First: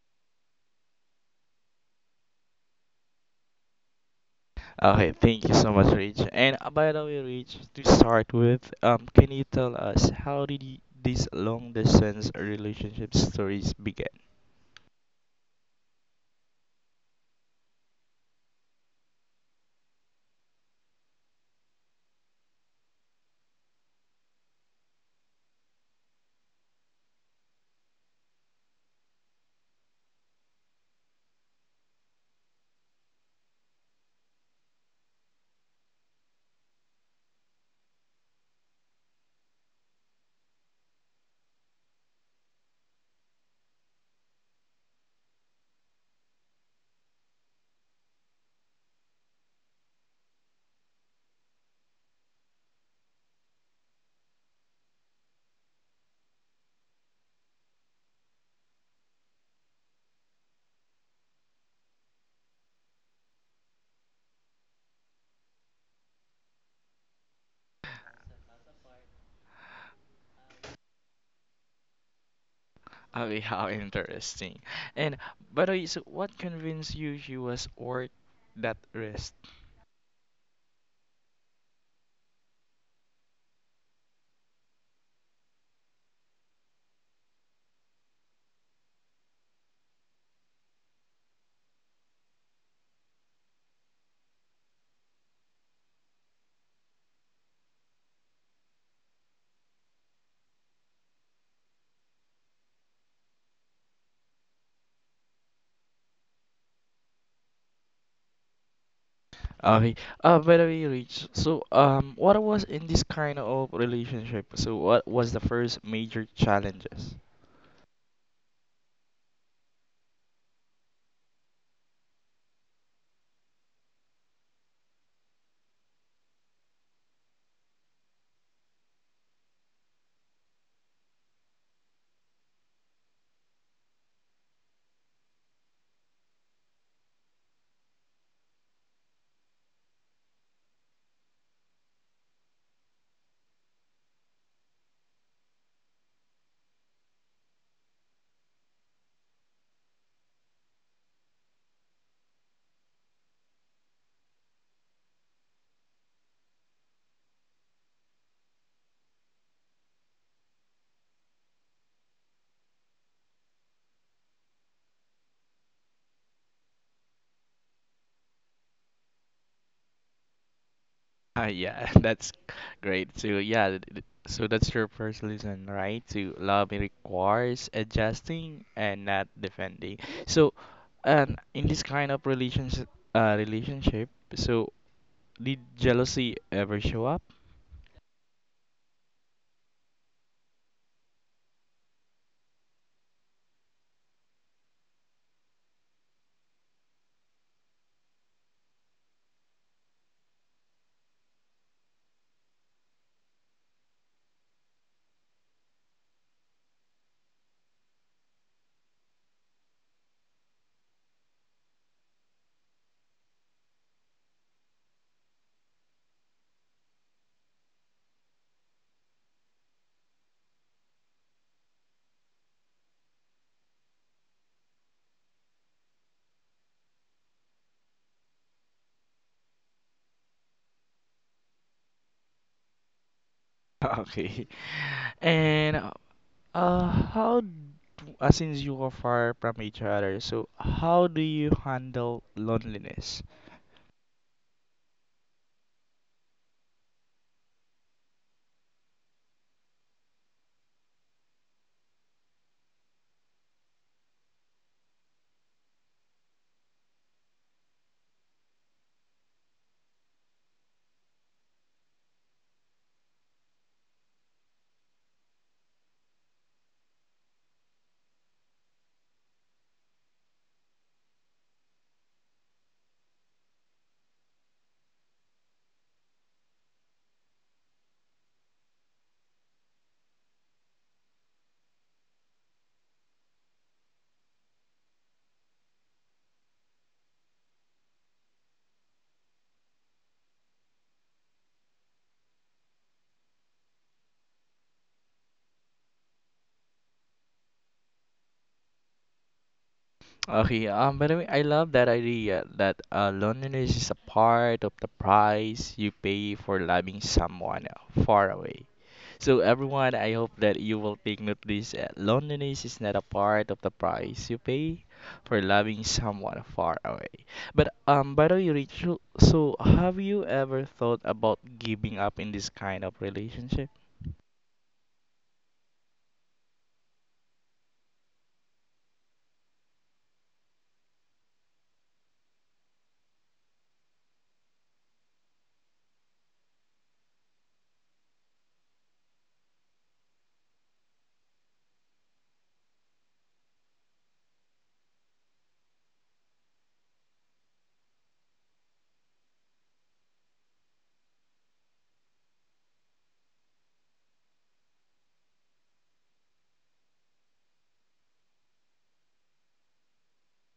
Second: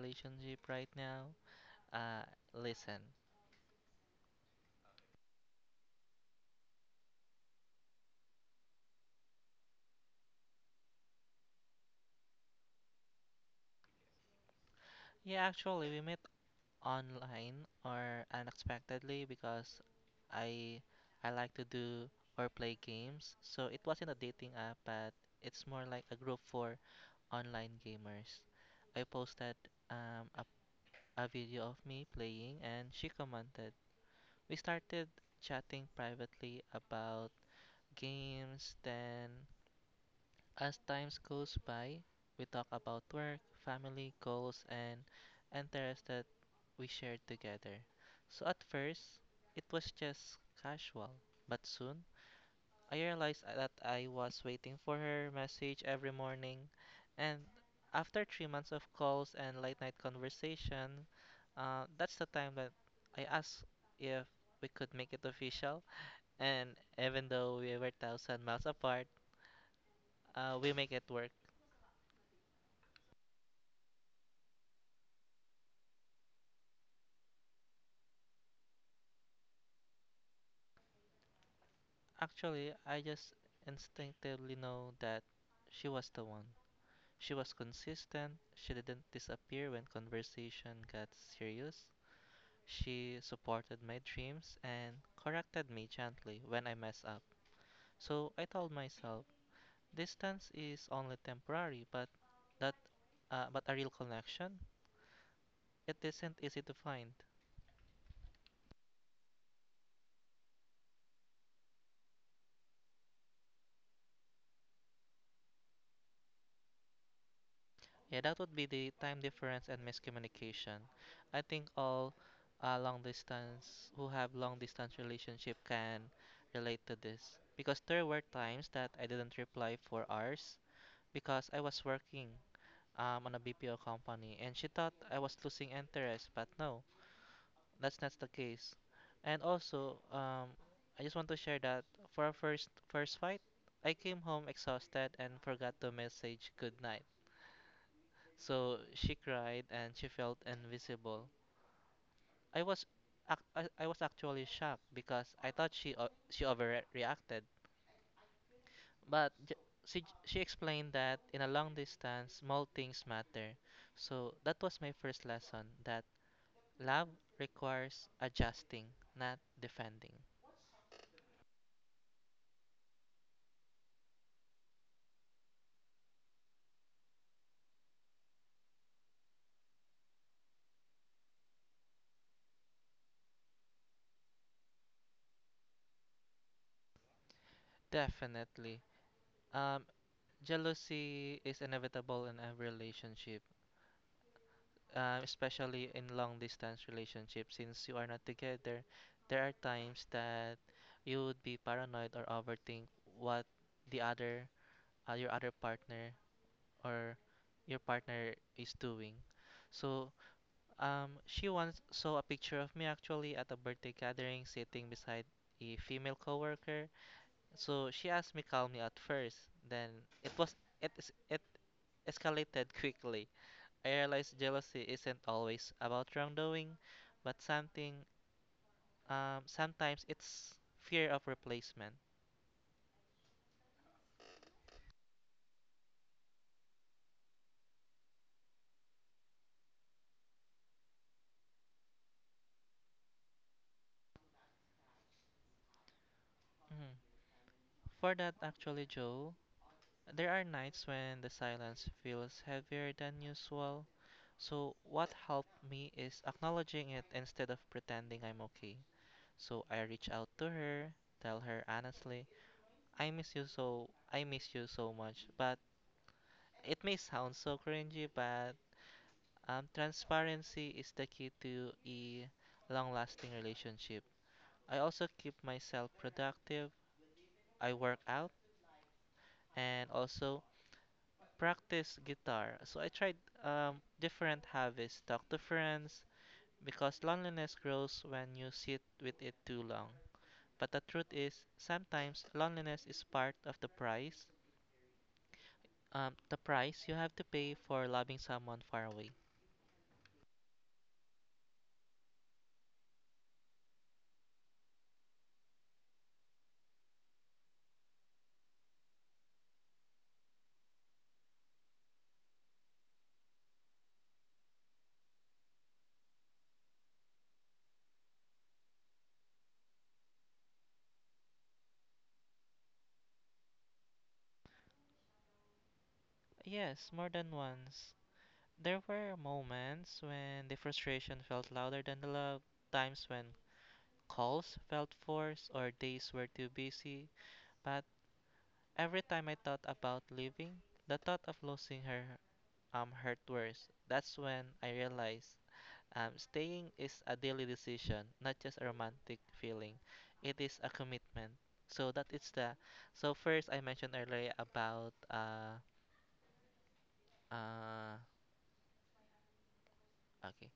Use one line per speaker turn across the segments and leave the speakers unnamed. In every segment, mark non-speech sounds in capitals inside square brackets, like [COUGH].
relationship right now, uh, listen.
Okay, thank you so much, Rich. And by the way, Rich, to start with, can you tell us how did these long distance relationship stories began?
Yeah, actually, we met online or unexpectedly because I I like to do or play games. So it wasn't a dating app, but it's more like a group for online gamers. I posted um, a, a video of me playing and she commented. We started chatting privately about games, then as time goes by, we talk about work, family, goals, and interests that we shared together. So at first, it was just casual, but soon I realized that I was waiting for her message every morning. And after 3 months of calls and late night conversation, that's the time that I asked if we could make it official. And even though we were thousand miles apart, we make it work.
Okay, [LAUGHS] how interesting. And by the way, so what convinced you she was worth that risk?
Actually, I just instinctively know that she was the one. She was consistent, she didn't disappear when conversation got serious. She supported my dreams and corrected me gently when I mess up. So I told myself, distance is only temporary, but that but a real connection, it isn't easy to find.
Okay. By the way, Rich, so what was in this kind of relationship? So what was the first major challenges?
Yeah, that would be the time difference and miscommunication. I think all long distance who have long distance relationship can relate to this because there were times that I didn't reply for hours because I was working on a BPO company and she thought I was losing interest, but no, that's not the case. And also, I just want to share that for our first fight, I came home exhausted and forgot to message good night. So she cried and she felt invisible. I was ac- I was actually shocked because I thought she overreacted. But j- she explained that in a long distance, small things matter. So that was my first lesson that love requires adjusting, not defending.
Yeah, [LAUGHS] that's great. So yeah, so that's your first lesson, right? To love it requires adjusting and not defending. So, and in this kind of relationship, so did jealousy ever show up?
Definitely. Um, Jealousy is inevitable in every relationship. Especially in long distance relationships, since you are not together, there are times that you would be paranoid or overthink what the other, your other partner or your partner is doing. So, she once saw a picture of me actually at a birthday gathering, sitting beside a female coworker. So she asked me calmly at first, then it was it is- it escalated [LAUGHS] quickly. I realize jealousy isn't always about wrongdoing, but something sometimes it's fear of replacement.
[LAUGHS] Okay. And uh, how d- since you are far from each other, so how do you handle loneliness?
Mhm. For that actually, Joe, there are nights when the silence feels heavier than usual. So what helped me is acknowledging it instead of pretending I'm okay. So I reach out to her, tell her honestly, I miss you so much. But it may sound so cringy, but transparency is the key to a long lasting relationship. I also keep myself productive. I work out and also practice guitar. So I tried different hobbies, talk to friends, because loneliness grows when you sit with it too long. But the truth is, sometimes loneliness is part of the price. The price you have to pay for loving someone far away.
Okay, by the way, I love that idea that loneliness is a part of the price you pay for loving someone far away. So, everyone, I hope that you will take note this. Loneliness is not a part of the price you pay for loving someone far away. But, by the way, Rachel, so have you ever thought about giving up in this kind of relationship?
Yes, more than once. There were moments when the frustration felt louder than the love, times when calls felt forced or days were too busy. But every time I thought about leaving, the thought of losing her hurt worse. That's when I realized staying is a daily decision, not just a romantic feeling. It is a commitment. So that is the. So first, I mentioned earlier uh okay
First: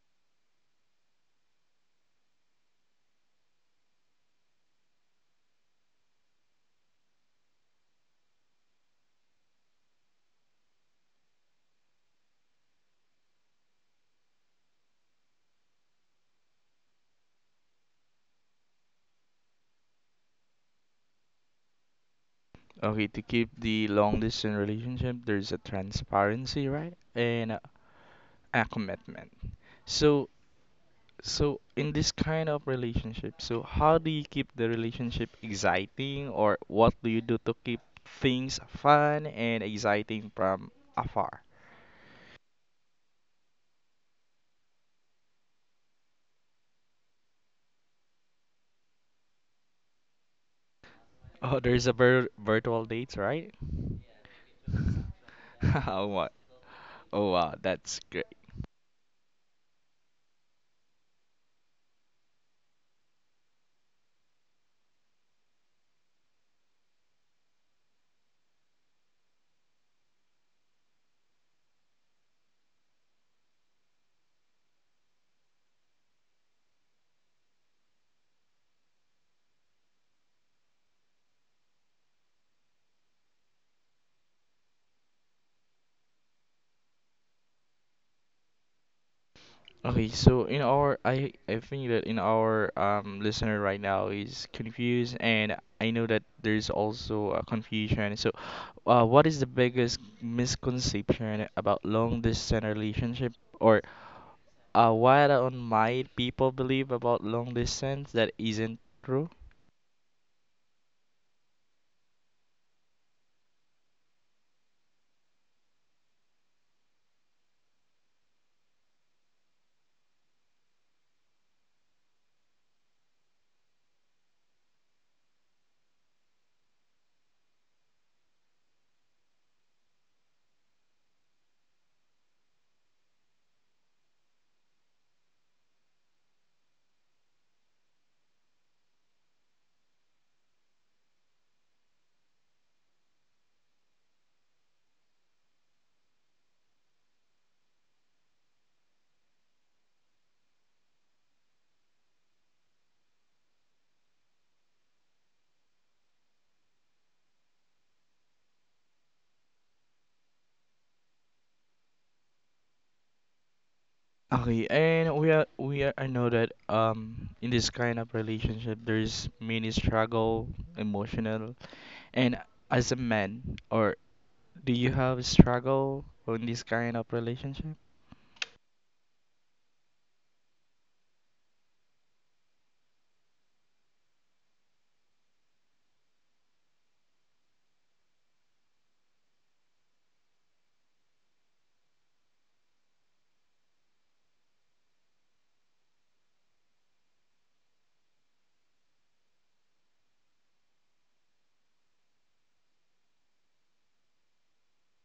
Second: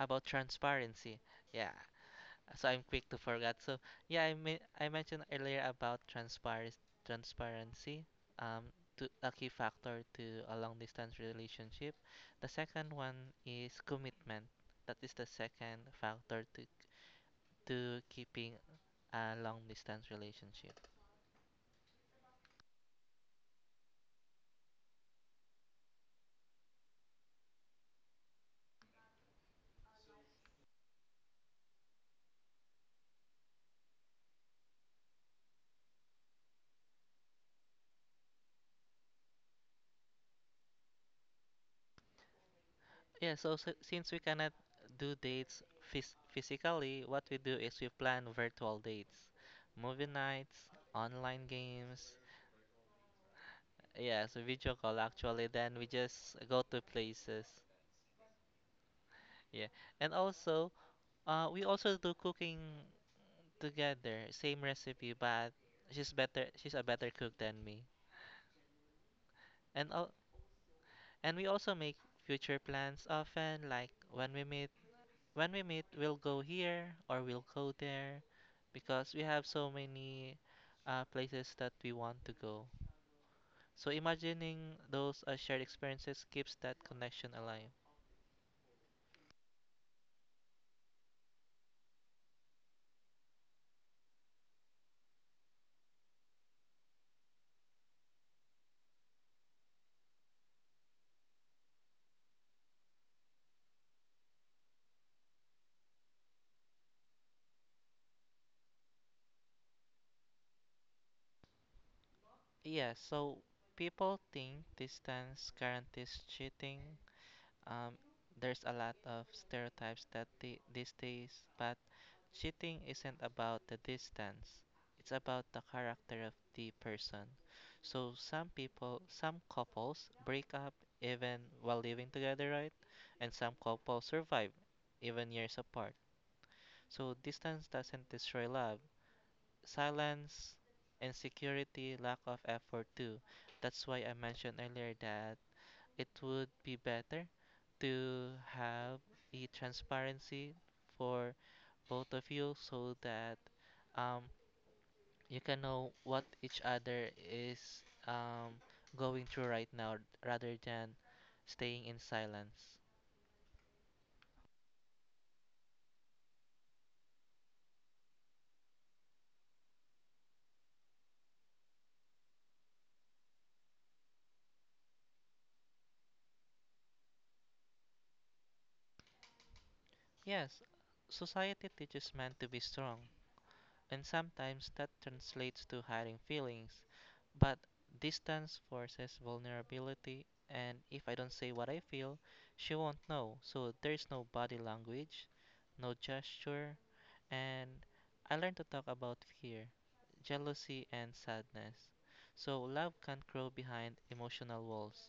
about transparency. Yeah, so I'm quick to forget. So yeah, I mean I mentioned earlier about transparency um to a key factor to a long distance relationship. The second one is commitment. That is the second factor to keeping a long distance relationship.
Okay, to keep the long distance relationship, there's a transparency, right? And a commitment. So, so in this kind of relationship, so how do you keep the relationship exciting, or what do you do to keep things fun and exciting from afar?
Yeah, so, s since we cannot do dates physically, what we do is we plan virtual dates, movie nights, online
Oh, there's a
games,
virtual dates, right?
yes, a video call actually. Then we
[LAUGHS] Oh, wow.
just go to
Oh,
places.
wow. That's great.
Yeah. And also, we also do cooking together. Same recipe, but she's better. She's a better cook than me. And al- and we also make future plans often. Like when we meet, we'll go here or we'll go there, because we have so many places that we want to go. So imagining those shared experiences keeps that connection alive.
Okay, so in our, I think that in our listener right now is confused, and I know that there's also a confusion. So, what is the biggest misconception about long distance relationship, or what on might people believe about long distance that isn't true?
Yeah, so people think distance guarantees cheating. Um, there's a lot of stereotypes that these days, but cheating isn't about the distance. It's about the character of the person. So some people, some couples break up even while living together, right? And some couples survive even years apart. So distance doesn't destroy love, silence, insecurity, lack of effort too. That's why I mentioned earlier that it would be better to have a transparency for both of you so that um, you can know what each other is um, going through right now rather than staying in silence.
Okay, and we are I know that in this kind of relationship there's many struggle, emotional, and as a man or do you have struggle on this kind of relationship?
Yes, society teaches men to be strong, and sometimes that translates to hiding feelings. But distance forces vulnerability, and if I don't say what I feel, she won't know. So there's no body language, no gesture, and I learned to talk about fear, jealousy, and sadness. So love can't grow behind emotional walls.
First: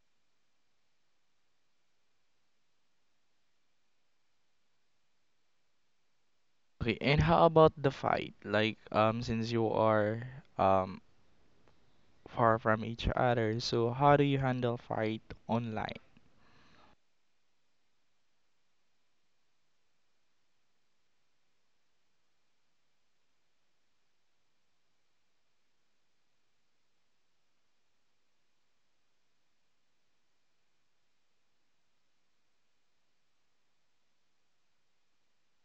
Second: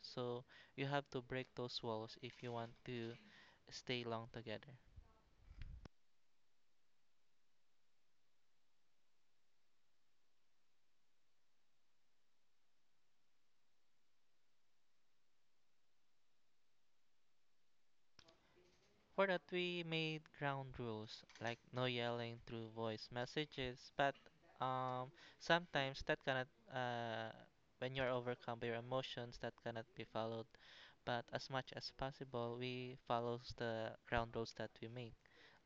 So you have to break those walls if you want to stay long together.
Okay, and how about the fight? Like, since you are um far from each other, so how do you handle fight online?
For that, we made ground rules, like no yelling through voice messages. But um, sometimes that cannot, uh, when you're overcome by your emotions, that cannot be followed. But as much as possible, we follows the ground rules that we make,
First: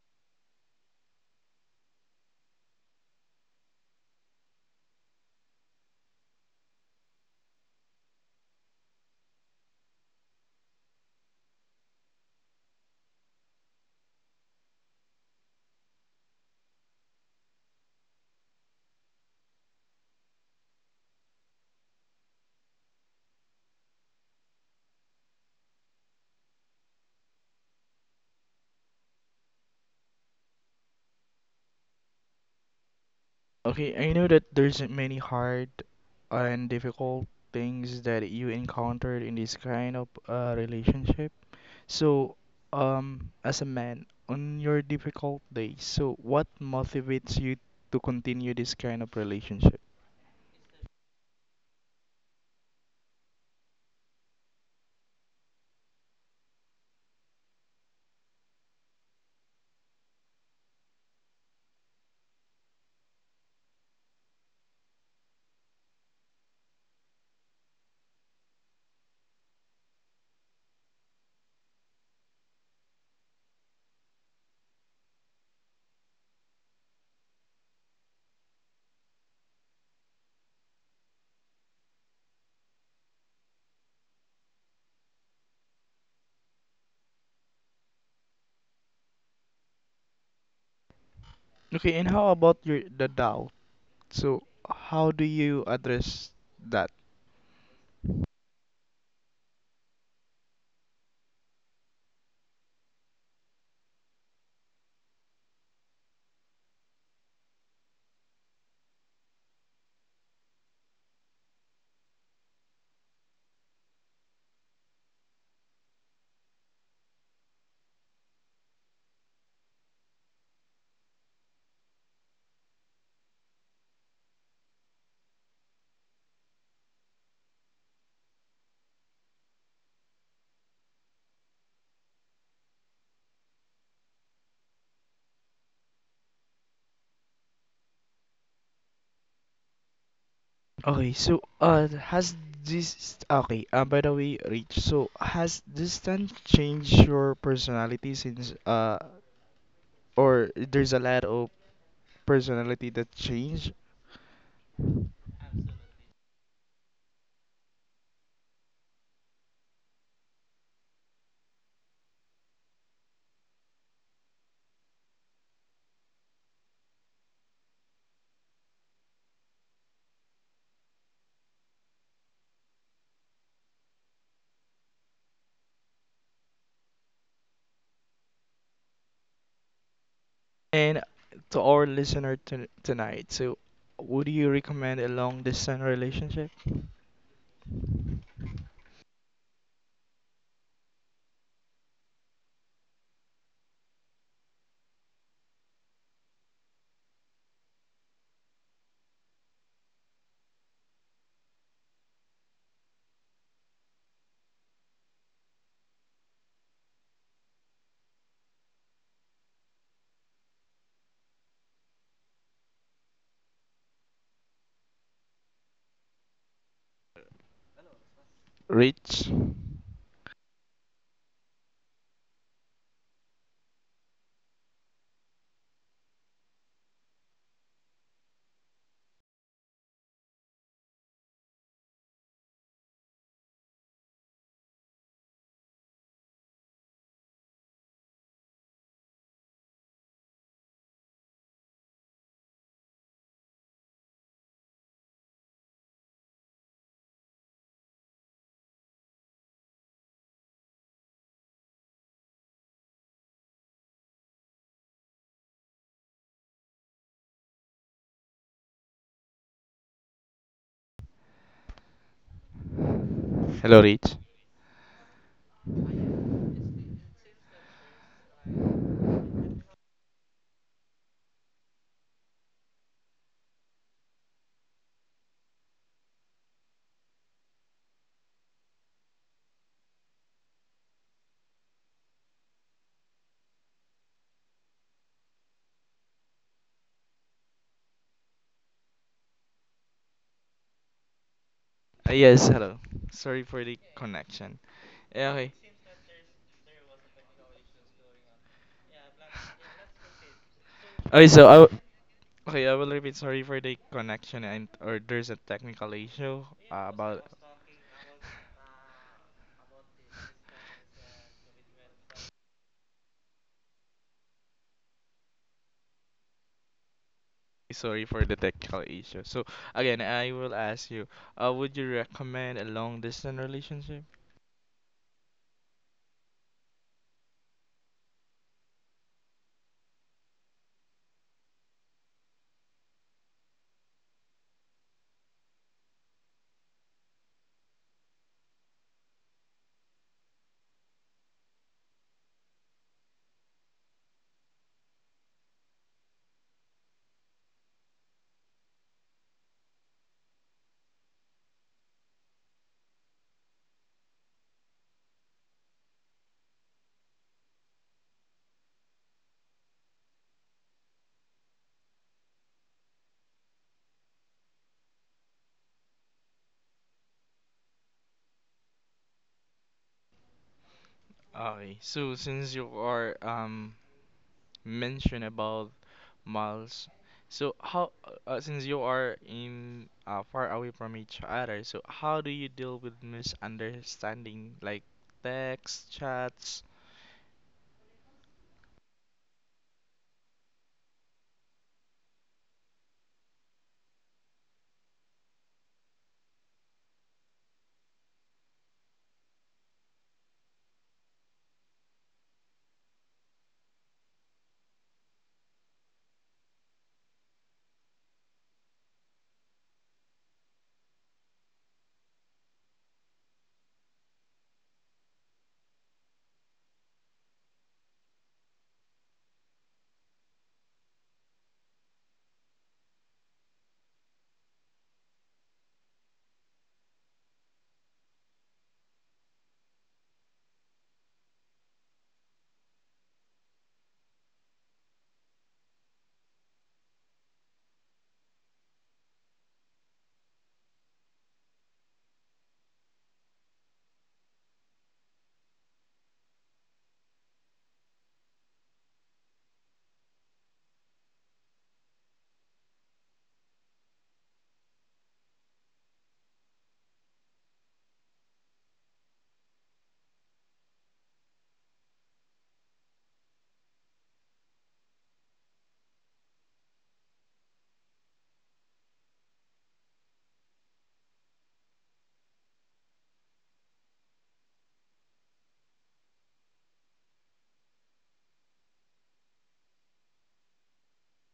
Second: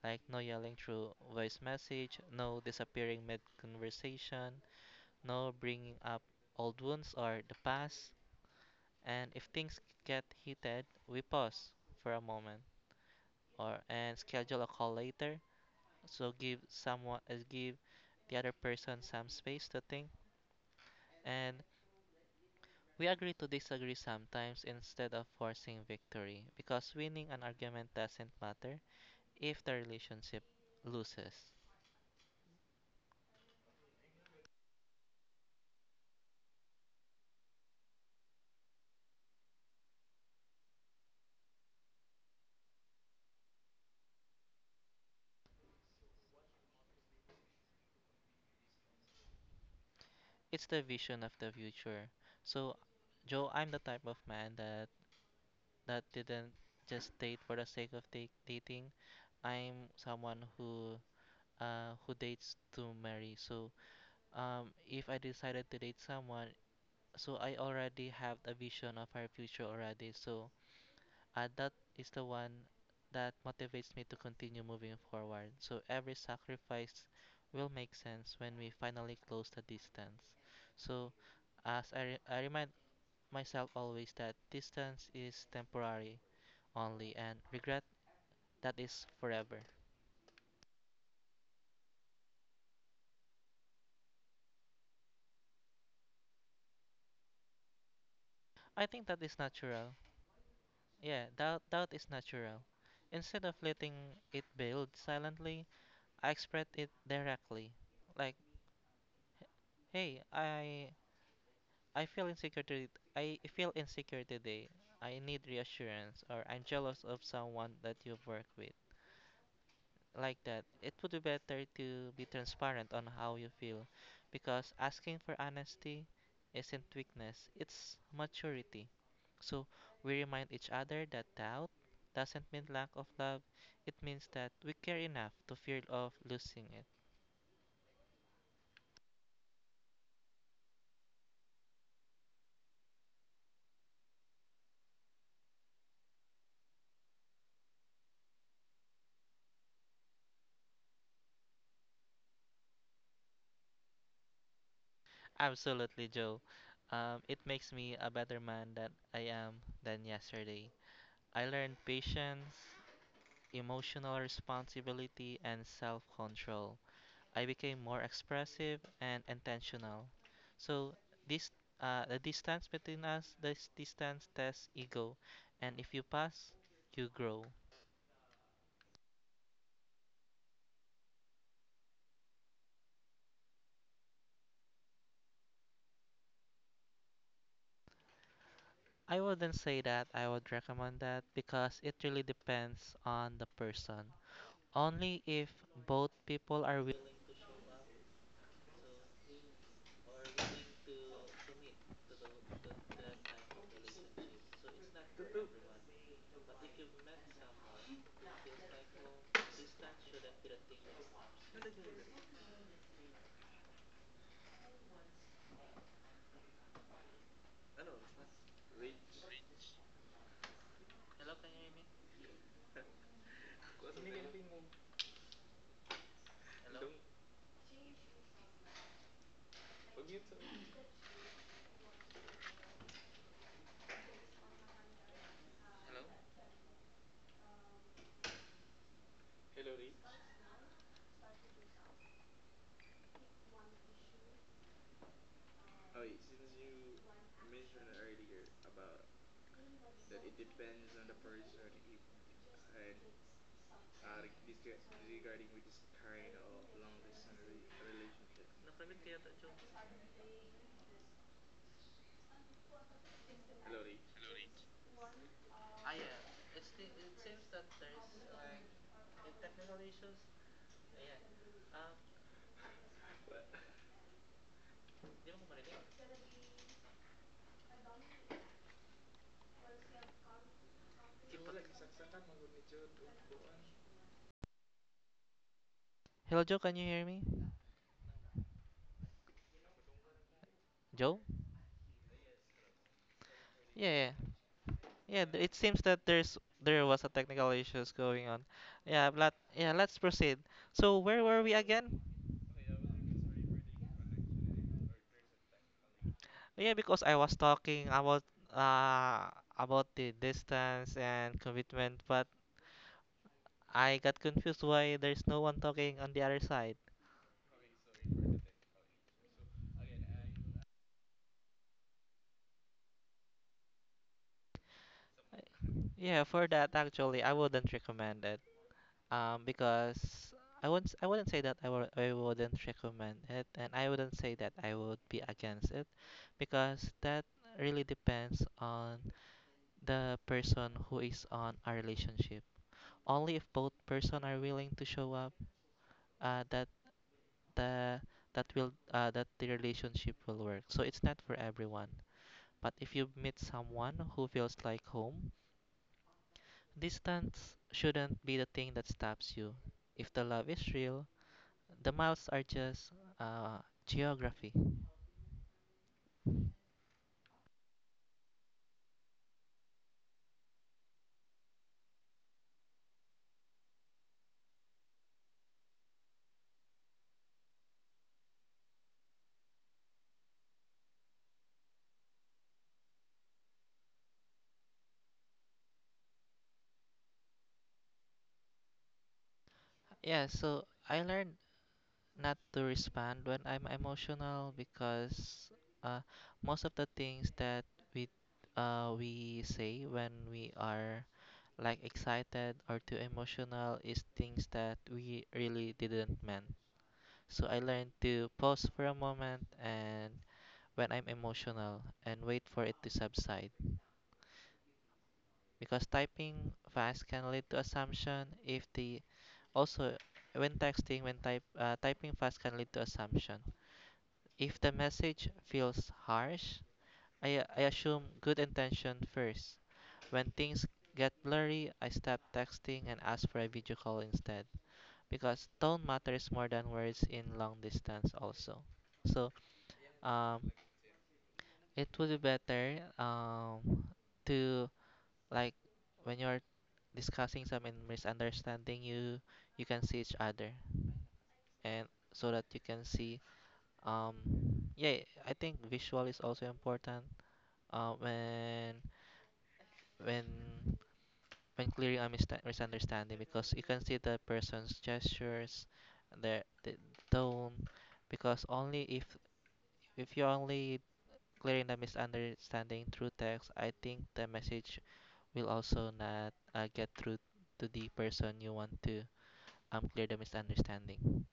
like no yelling through voice message, no disappearing mid conversation, no bringing up old wounds or the past. And if things get heated, we pause for a moment or and schedule a call later. So give the other person some space to think and we agree to disagree sometimes instead of forcing victory because winning an argument doesn't matter if the relationship loses.
Okay, I know that there's many hard and difficult things that you encountered in this kind of relationship. So, as a man, on your difficult days, so what motivates you to continue this kind of relationship?
It's the vision of the future. So Joe, I'm the type of man that didn't just date for the sake of date dating. I'm someone who dates to marry. So if I decided to date someone, so I already have a vision of our future already. So that is the one that motivates me to continue moving forward. So every sacrifice will make sense when we finally close the distance. So I remind myself always that distance is temporary only and regret that is forever.
Okay, and how about your the doubt? So, how do you address that?
I think that is natural. Yeah, doubt is natural. Instead of letting it build silently, I express it directly. Like, hey, I feel insecure to, I feel insecure today. I need reassurance or I'm jealous of someone that you've worked with. Like that. It would be better to be transparent on how you feel because asking for honesty isn't weakness, it's maturity. So we remind each other that doubt doesn't mean lack of love, it means that we care enough to fear of losing it.
Okay, so by the way, Rich, so has this distance changed your personality since or there's a lot of personality that changed?
Absolutely, Joe. It makes me a better man that I am than yesterday. I learned patience, emotional responsibility, and self control. I became more expressive and intentional. So, this the distance between us, this distance tests ego, and if you pass, you grow.
And to our listener to tonight, so would you recommend a long distance relationship?
I wouldn't say that I would recommend that because it really depends on the person. Only if both people are like, oh,
Rich?
hello, can you hear me? Napalit kaya to Jun?
Hello, Rich.
Ah, yeah. It seems that there's like in technical issues. Ayan. Um, Di mo ko marinig. Hello, Joe. Can you hear me? Joe?
Yes, hello. Sorry for the
Yeah, yeah.
connection. Yeah,
Yeah,
okay.
it seems that there was a technical issues going on. Yeah, but yeah, let's proceed. So
Okay,
where
so
were we
I
again?
Okay, I will repeat. Sorry for the connection and or there's a technical issue
Yeah, because I
about.
was talking uh about the distance and
[LAUGHS]
commitment, but I got confused why there's no one talking on the other side.
Sorry for the technical issue. So again, I will ask you, would you recommend a long distance relationship?
Yeah, for that actually, I wouldn't recommend it. Because I wouldn't say that I wouldn't recommend it, and I wouldn't say that I would be against it, because that really depends on the person who is on a relationship. Only if both person are willing to show up, that the that will that the relationship will work. So it's not for everyone. But if you meet someone who feels like home, distance shouldn't be the thing that stops you. If the love is real, the miles are just uh, geography.
Okay, so since you are mentioned about miles. So how, since you are in far away from each other, so how do you deal with misunderstanding like text, chats?
Yeah, so I learned not to respond when I'm emotional because uh, most of the things that we we say when we are like excited or too emotional is things that we really didn't meant. So I learned to pause for a moment and when I'm emotional and wait for it to subside. Because typing fast can lead to assumption if the also when texting when type typing fast can lead to assumption. If the message feels harsh, I assume good intention first. When things get blurry, I stop texting and ask for a video call instead because tone matters more than words in long distance also. So, um, It would be better to like when you're discussing some and misunderstanding you can see each other and so that you can see um yeah, I think visual is also important uh, when when when clearing a misunderstanding because you can see the person's gestures, their the tone. Because only if you're only clearing the misunderstanding through text, I think the message will also not get through to the person you want to clear the misunderstanding.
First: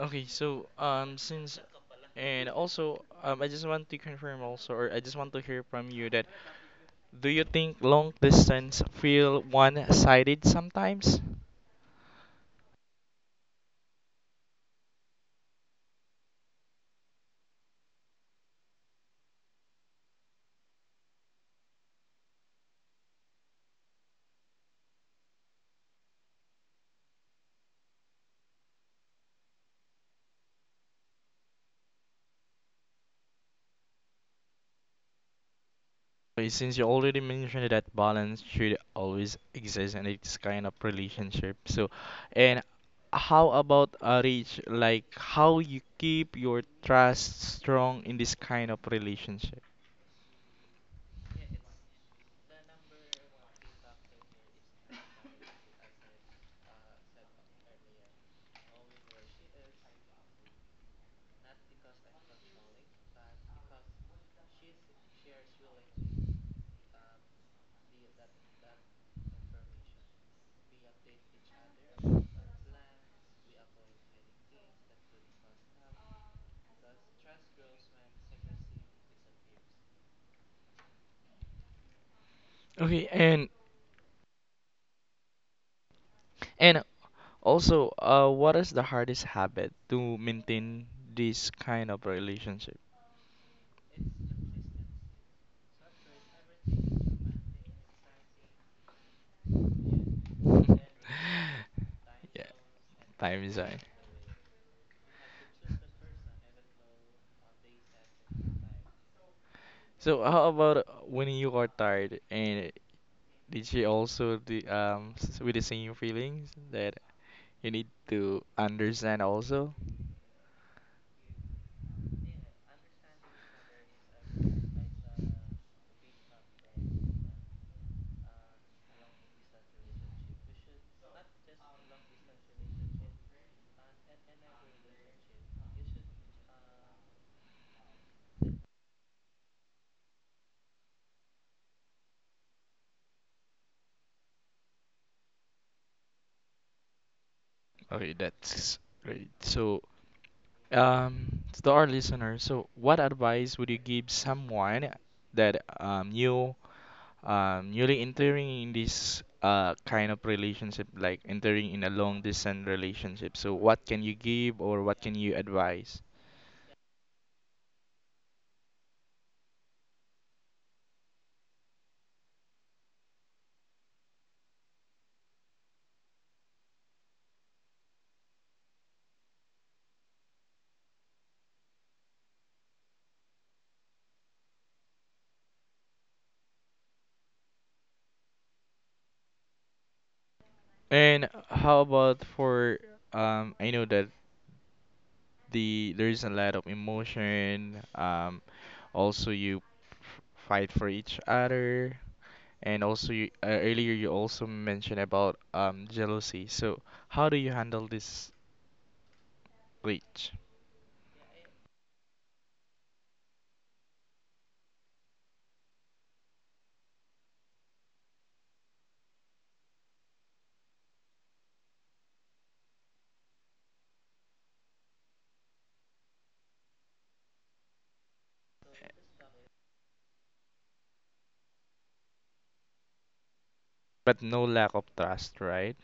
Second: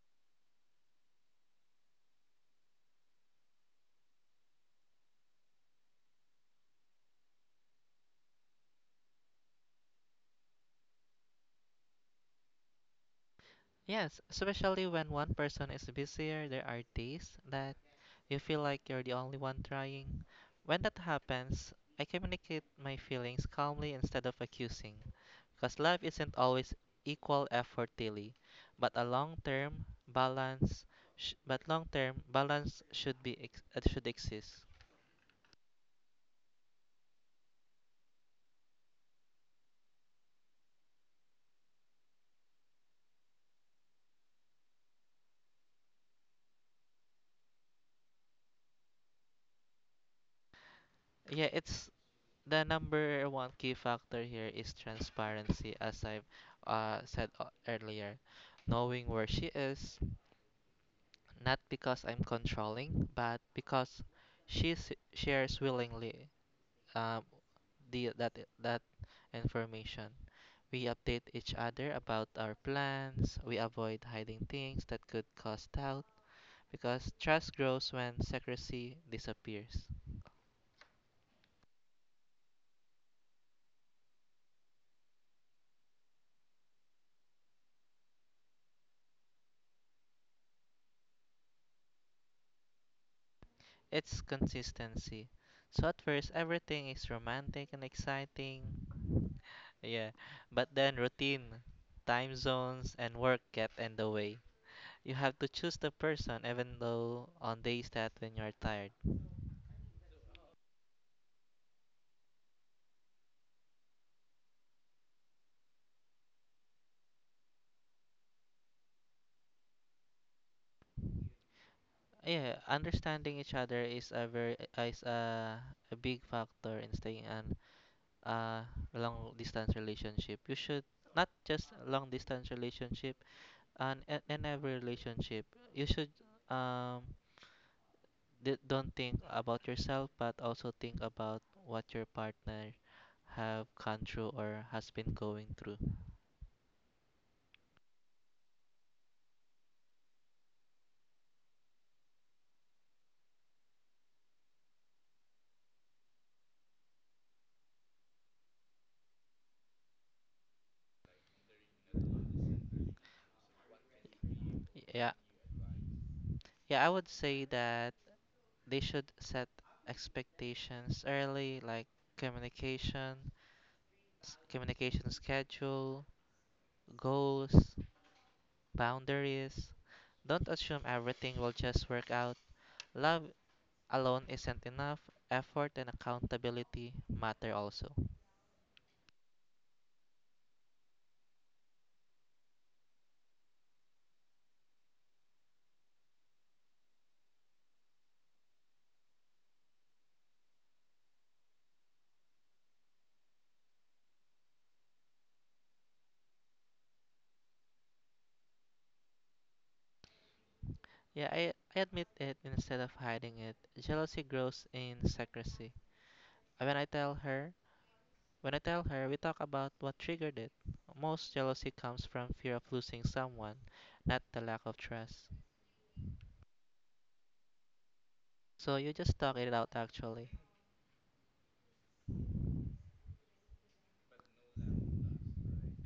Okay, so since and also I just want to confirm also or I just want to hear from you that do you think long distance feel one-sided sometimes?
Yes, especially when one person is busier, there are days that you feel like you're the only one trying. When that happens, I communicate my feelings calmly instead of accusing, because life isn't always equal effort daily, but a long-term balance, sh- but long-term balance should should exist.
Okay, since you already mentioned that balance should always exist in this kind of relationship, so and how about Rich, like how you keep your trust strong in this kind of relationship?
Yeah, it's the number one key factor here is transparency, as I've said earlier. Knowing where she is, not because I'm controlling, but because shares willingly um, the, that, that information. We update each other about our plans, we avoid hiding things that could cause doubt, because trust grows when secrecy disappears.
Okay, and also, what is the hardest habit to maintain this kind of relationship?
It's consistency. So at first, everything is romantic and exciting. Yeah, but then routine, time
Yeah,
zones, and work
time is on.
get in the way. You have to choose the person even though on days that when you're tired.
So how about when you are tired and did you also the with the same feelings that you need to understand also?
Yeah, understanding each other is a a big factor in staying in a long distance relationship. You should not just long distance relationship and in every relationship. You should um don't think about yourself but also think about what your partner have gone through or has been going through.
Okay, that's great. So, to our listeners, so what advice would you give someone that newly entering in this kind of relationship, like entering in a long distance relationship? So what can you give or what
yeah
can you advise?
yeah, I would say that they should set expectations early, like communication communication schedule, goals, boundaries. Don't assume everything will just work out. Love alone isn't enough. Effort and accountability matter also.
And how about for I know that there is a lot of emotion also f- fight for each other and also you, earlier you also mentioned about jealousy. So how do you handle this glitch?
Yeah, I admit it instead of hiding it. Jealousy grows in secrecy. Uh, When I tell her, when I tell her, we talk about what triggered it. Most jealousy comes from fear of losing someone, not the lack of trust. So you just talk it out actually.
But no lack of trust, right?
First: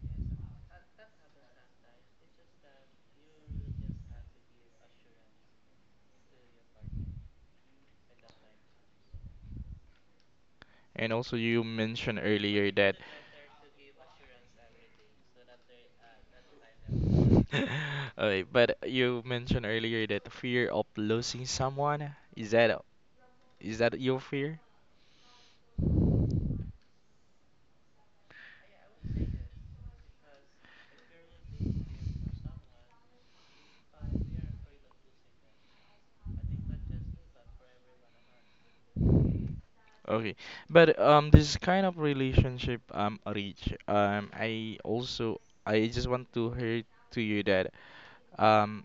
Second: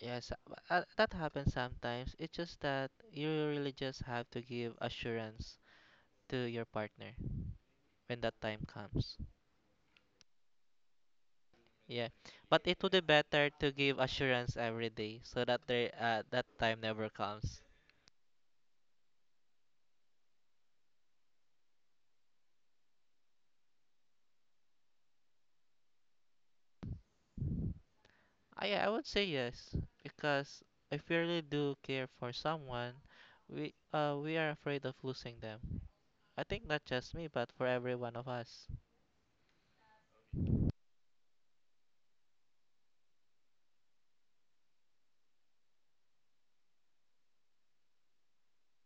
Yes, that happens sometimes. It's just that you really just have to give assurance to your partner when that time comes.
And also you
Yeah,
mentioned
but
earlier
it would
that
be better to give assurance every day so that that time never comes.
[LAUGHS] Okay, but you mentioned earlier that fear of losing someone. Is that your fear?
I would say yes because if we really do care for someone, we are afraid of losing them. I think not just me, but for every one of us.
Okay, but this kind of relationship Rich, I also I just want to hear to you that um,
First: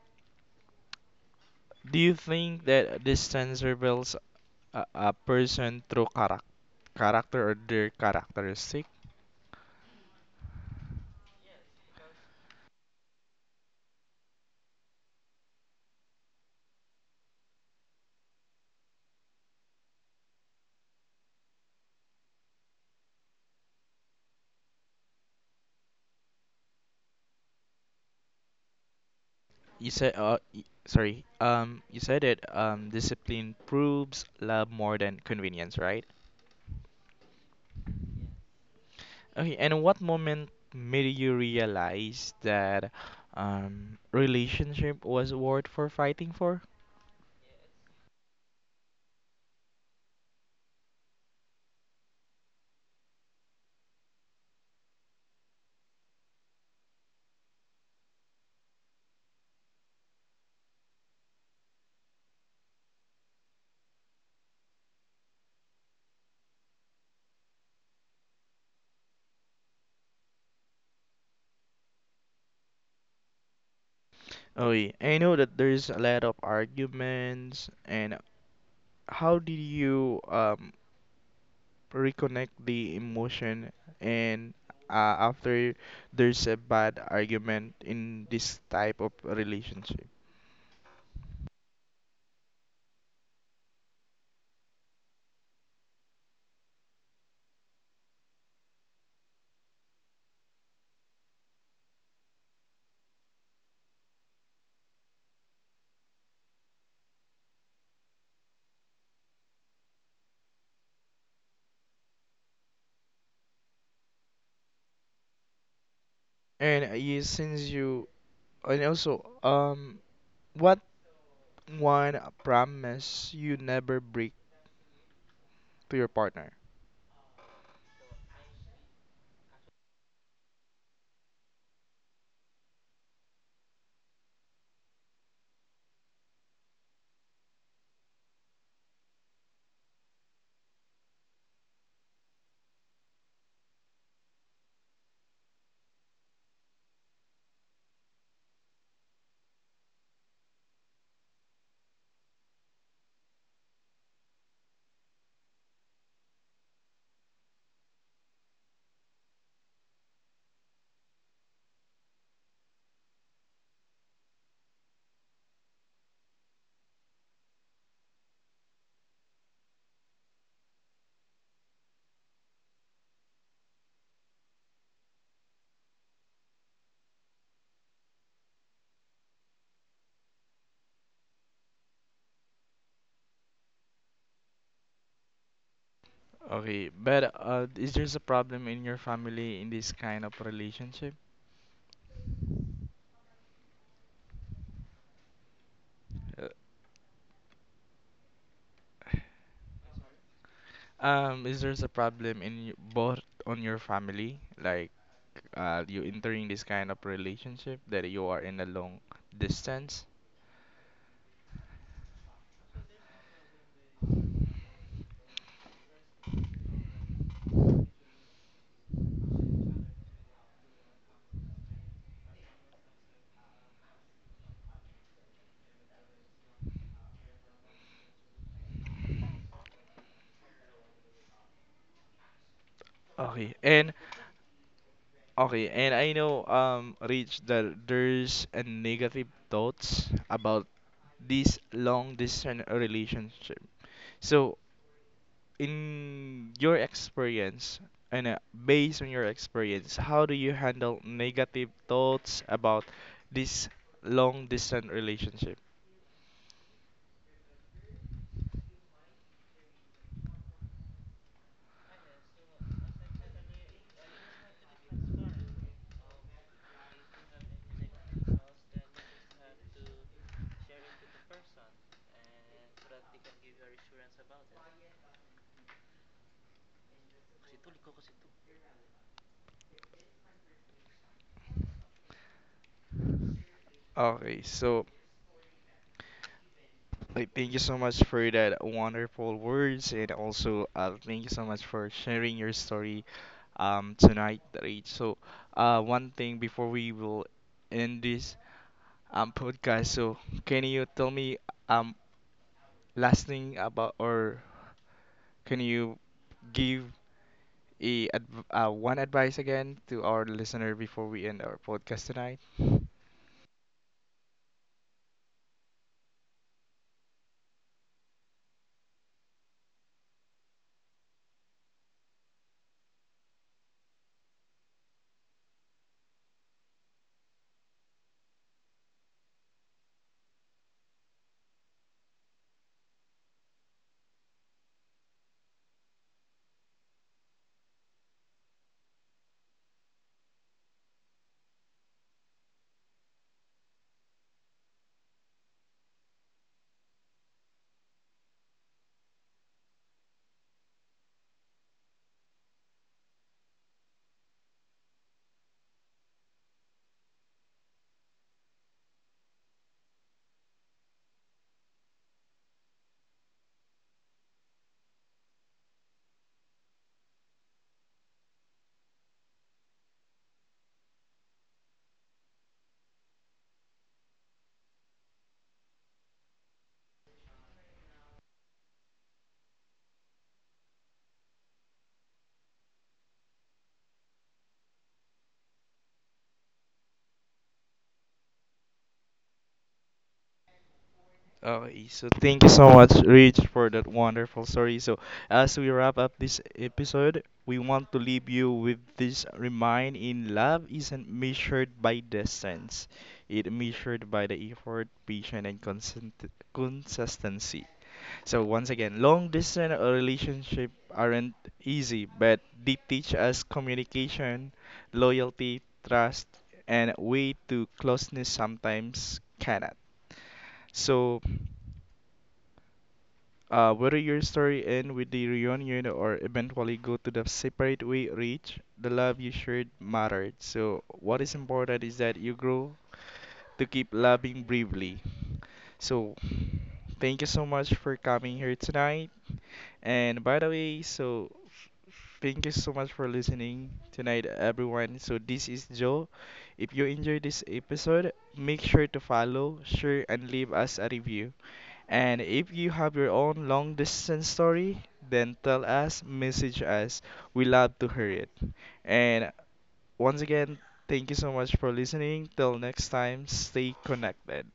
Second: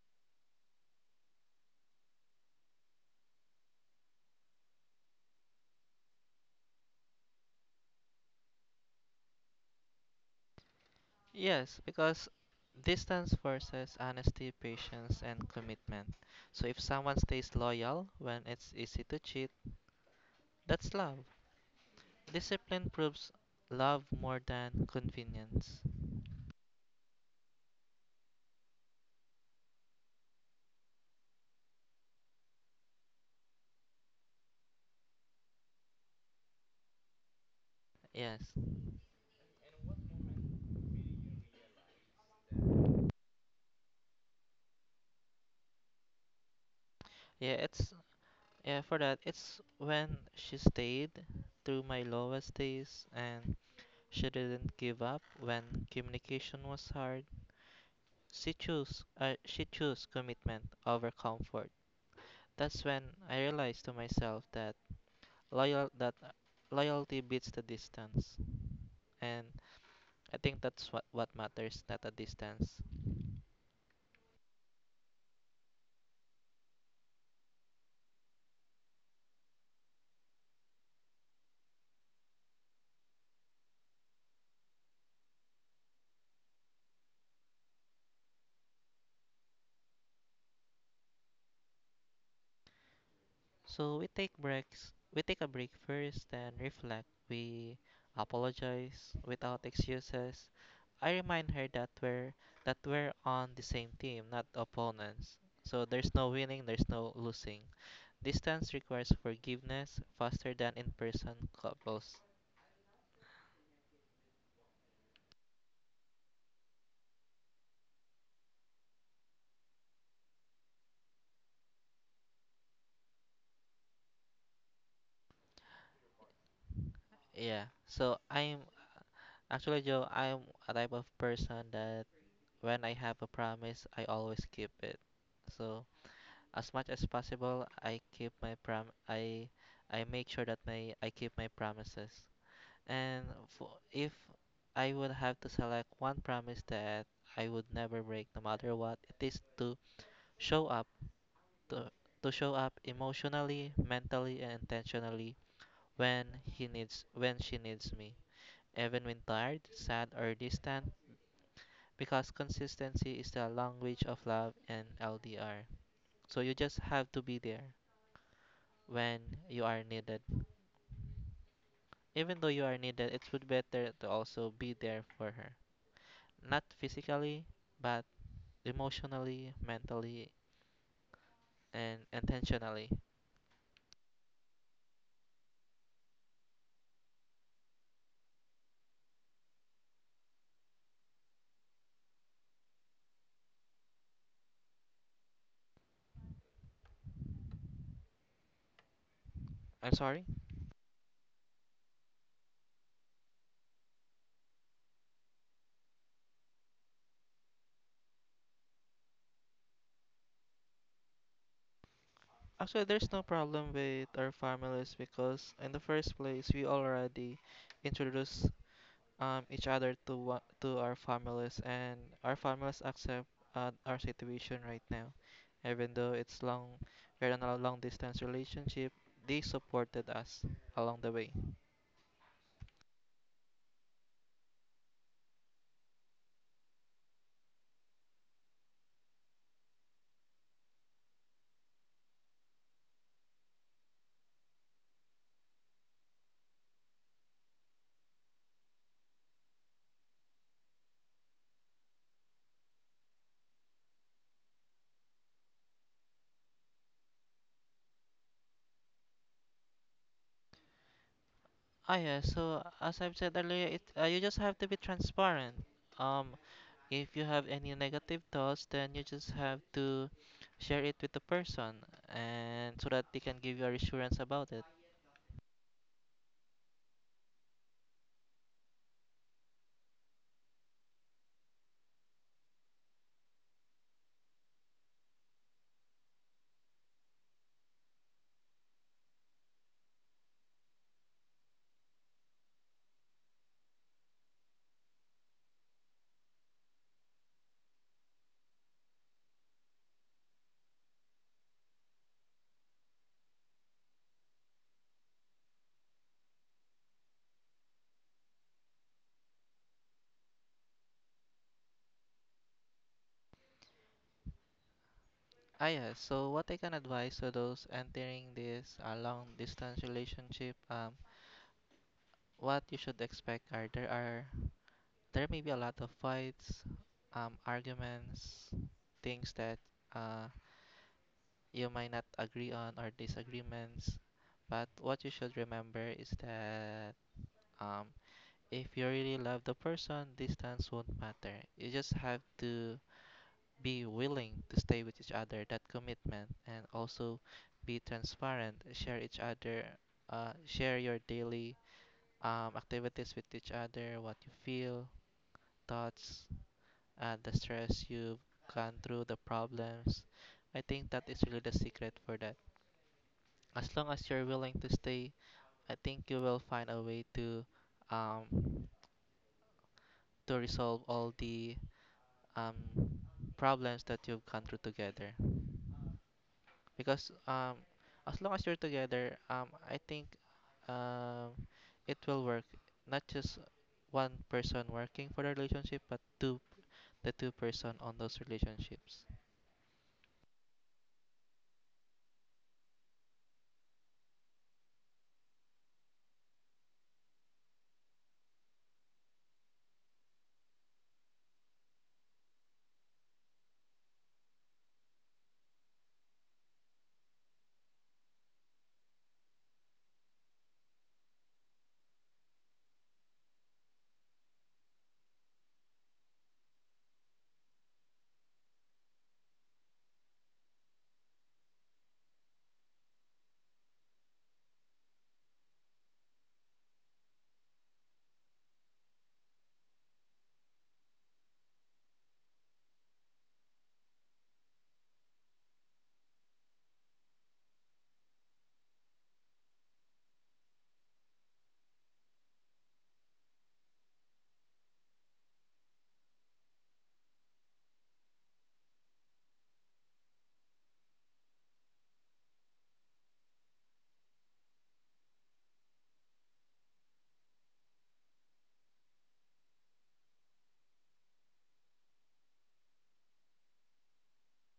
do you think that distance reveals a person through character or their characteristics?
Yes, because distance versus honesty, patience, and commitment. So if someone stays loyal when it's easy to cheat, that's love. Discipline proves love more than convenience.
You said, sorry. You said it. Discipline proves love more than convenience, right?
Yes.
Okay. And what moment made you realize that, relationship was worth for fighting for?
Yeah, it's yeah, for that it's when she stayed through my lowest days, and she didn't give up when communication was hard. She chose commitment over comfort. That's when I realized to myself that loyal that loyalty beats the distance. And I think that's what matters, not the distance.
Oh, yeah. I know that there's a lot of arguments. And how did you reconnect the emotion and after there's a bad argument in this type of relationship?
We take a break first, then reflect. We apologize without excuses. I remind her that we're on the same team, not opponents. So there's no winning, there's no losing. Distance requires forgiveness faster than in-person couples.
And you, since you And also, what one promise you never break to your partner?
Yeah. So I'm actually, Joe, I'm a type of person that when I have a promise, I always keep it. So as much as possible, I keep my prom I make sure that my I keep my promises. And if I would have to select one promise that I would never break no matter what, it is to show up to, to show up emotionally, mentally, and intentionally when he needs when she needs me, even when tired, sad, or distant, because consistency is the language of love and ldr. So you just have to be there when you are needed. Even though you are needed, it's would better to also be there for her. Not physically, but emotionally, mentally, and intentionally.
Okay, but is there a problem in your family in this kind of relationship? Uh,
I'm sorry?
Is there a problem in both on your family, like you entering this kind of relationship that you are in a long distance?
Actually, there's no problem with our families because in the first place, we already introduce each other to to our families, and our families accept our situation right now. Even though it's long, we're in a long distance relationship, they supported us along the way.
Okay, and Okay, and I know, Rich, that there's a negative thoughts about this long distance relationship. So, in your experience, and based on your experience, how do you handle negative thoughts about this long distance relationship?
Ah, yeah. So as I've said earlier, it you just have to be transparent. Um, if you have any negative thoughts, then you just have to share it with the person, and so that they can give you a reassurance about it.
Okay, so like thank you so much for that wonderful words, and also thank you so much for sharing your story tonight, Rach. So, one thing before we will end this podcast, so can you tell me um last thing about or can you give a adv one advice again to our listener before we end our podcast tonight?
Ah, yeah. So what I can advise to those entering this long-distance relationship, what you should expect are there may be a lot of fights, arguments, things that uh you might not agree on, or disagreements. But what you should remember is that um, if you really love the person, distance won't matter. You just have to be willing to stay with each other, that commitment, and also be transparent, share each other, share your daily activities with each other, what you feel, thoughts, the stress you've gone through, the problems. I think that is really the secret for that. As long as you're willing to stay, I think you will find a way um, to resolve all the um, problems that you've gone through together. Because as long as you're together, I think um, it will work. Not just one person working for the relationship, but two the two person on those relationships.
Okay, so thank you so much, Rich, for that wonderful story. So, as we wrap up this episode, we want to leave you with this remind in love isn't measured by distance. It measured by the effort, patience, and consent consistency. So once again, long distance relationship aren't easy, but they teach us communication, loyalty, trust, and way to closeness sometimes cannot. So whether your story end with the reunion or eventually go to the separate way reach, the love you shared mattered. So what is important is that you grow to keep loving bravely. So thank you so much for coming here tonight. And by the way, so thank you so much for listening tonight, everyone. So this is Joe. If you enjoyed this episode, make sure to follow, share, and leave us a review. And if you have your own long distance story, then tell us, message us. We love to hear it. And once again, thank you so much for listening. Till next time, stay connected.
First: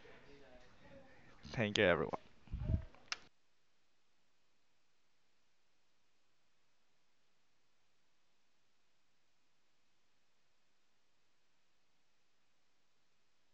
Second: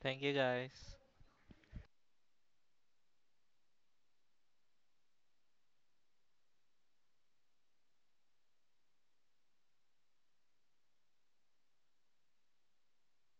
Thank you guys.
Thank you, everyone.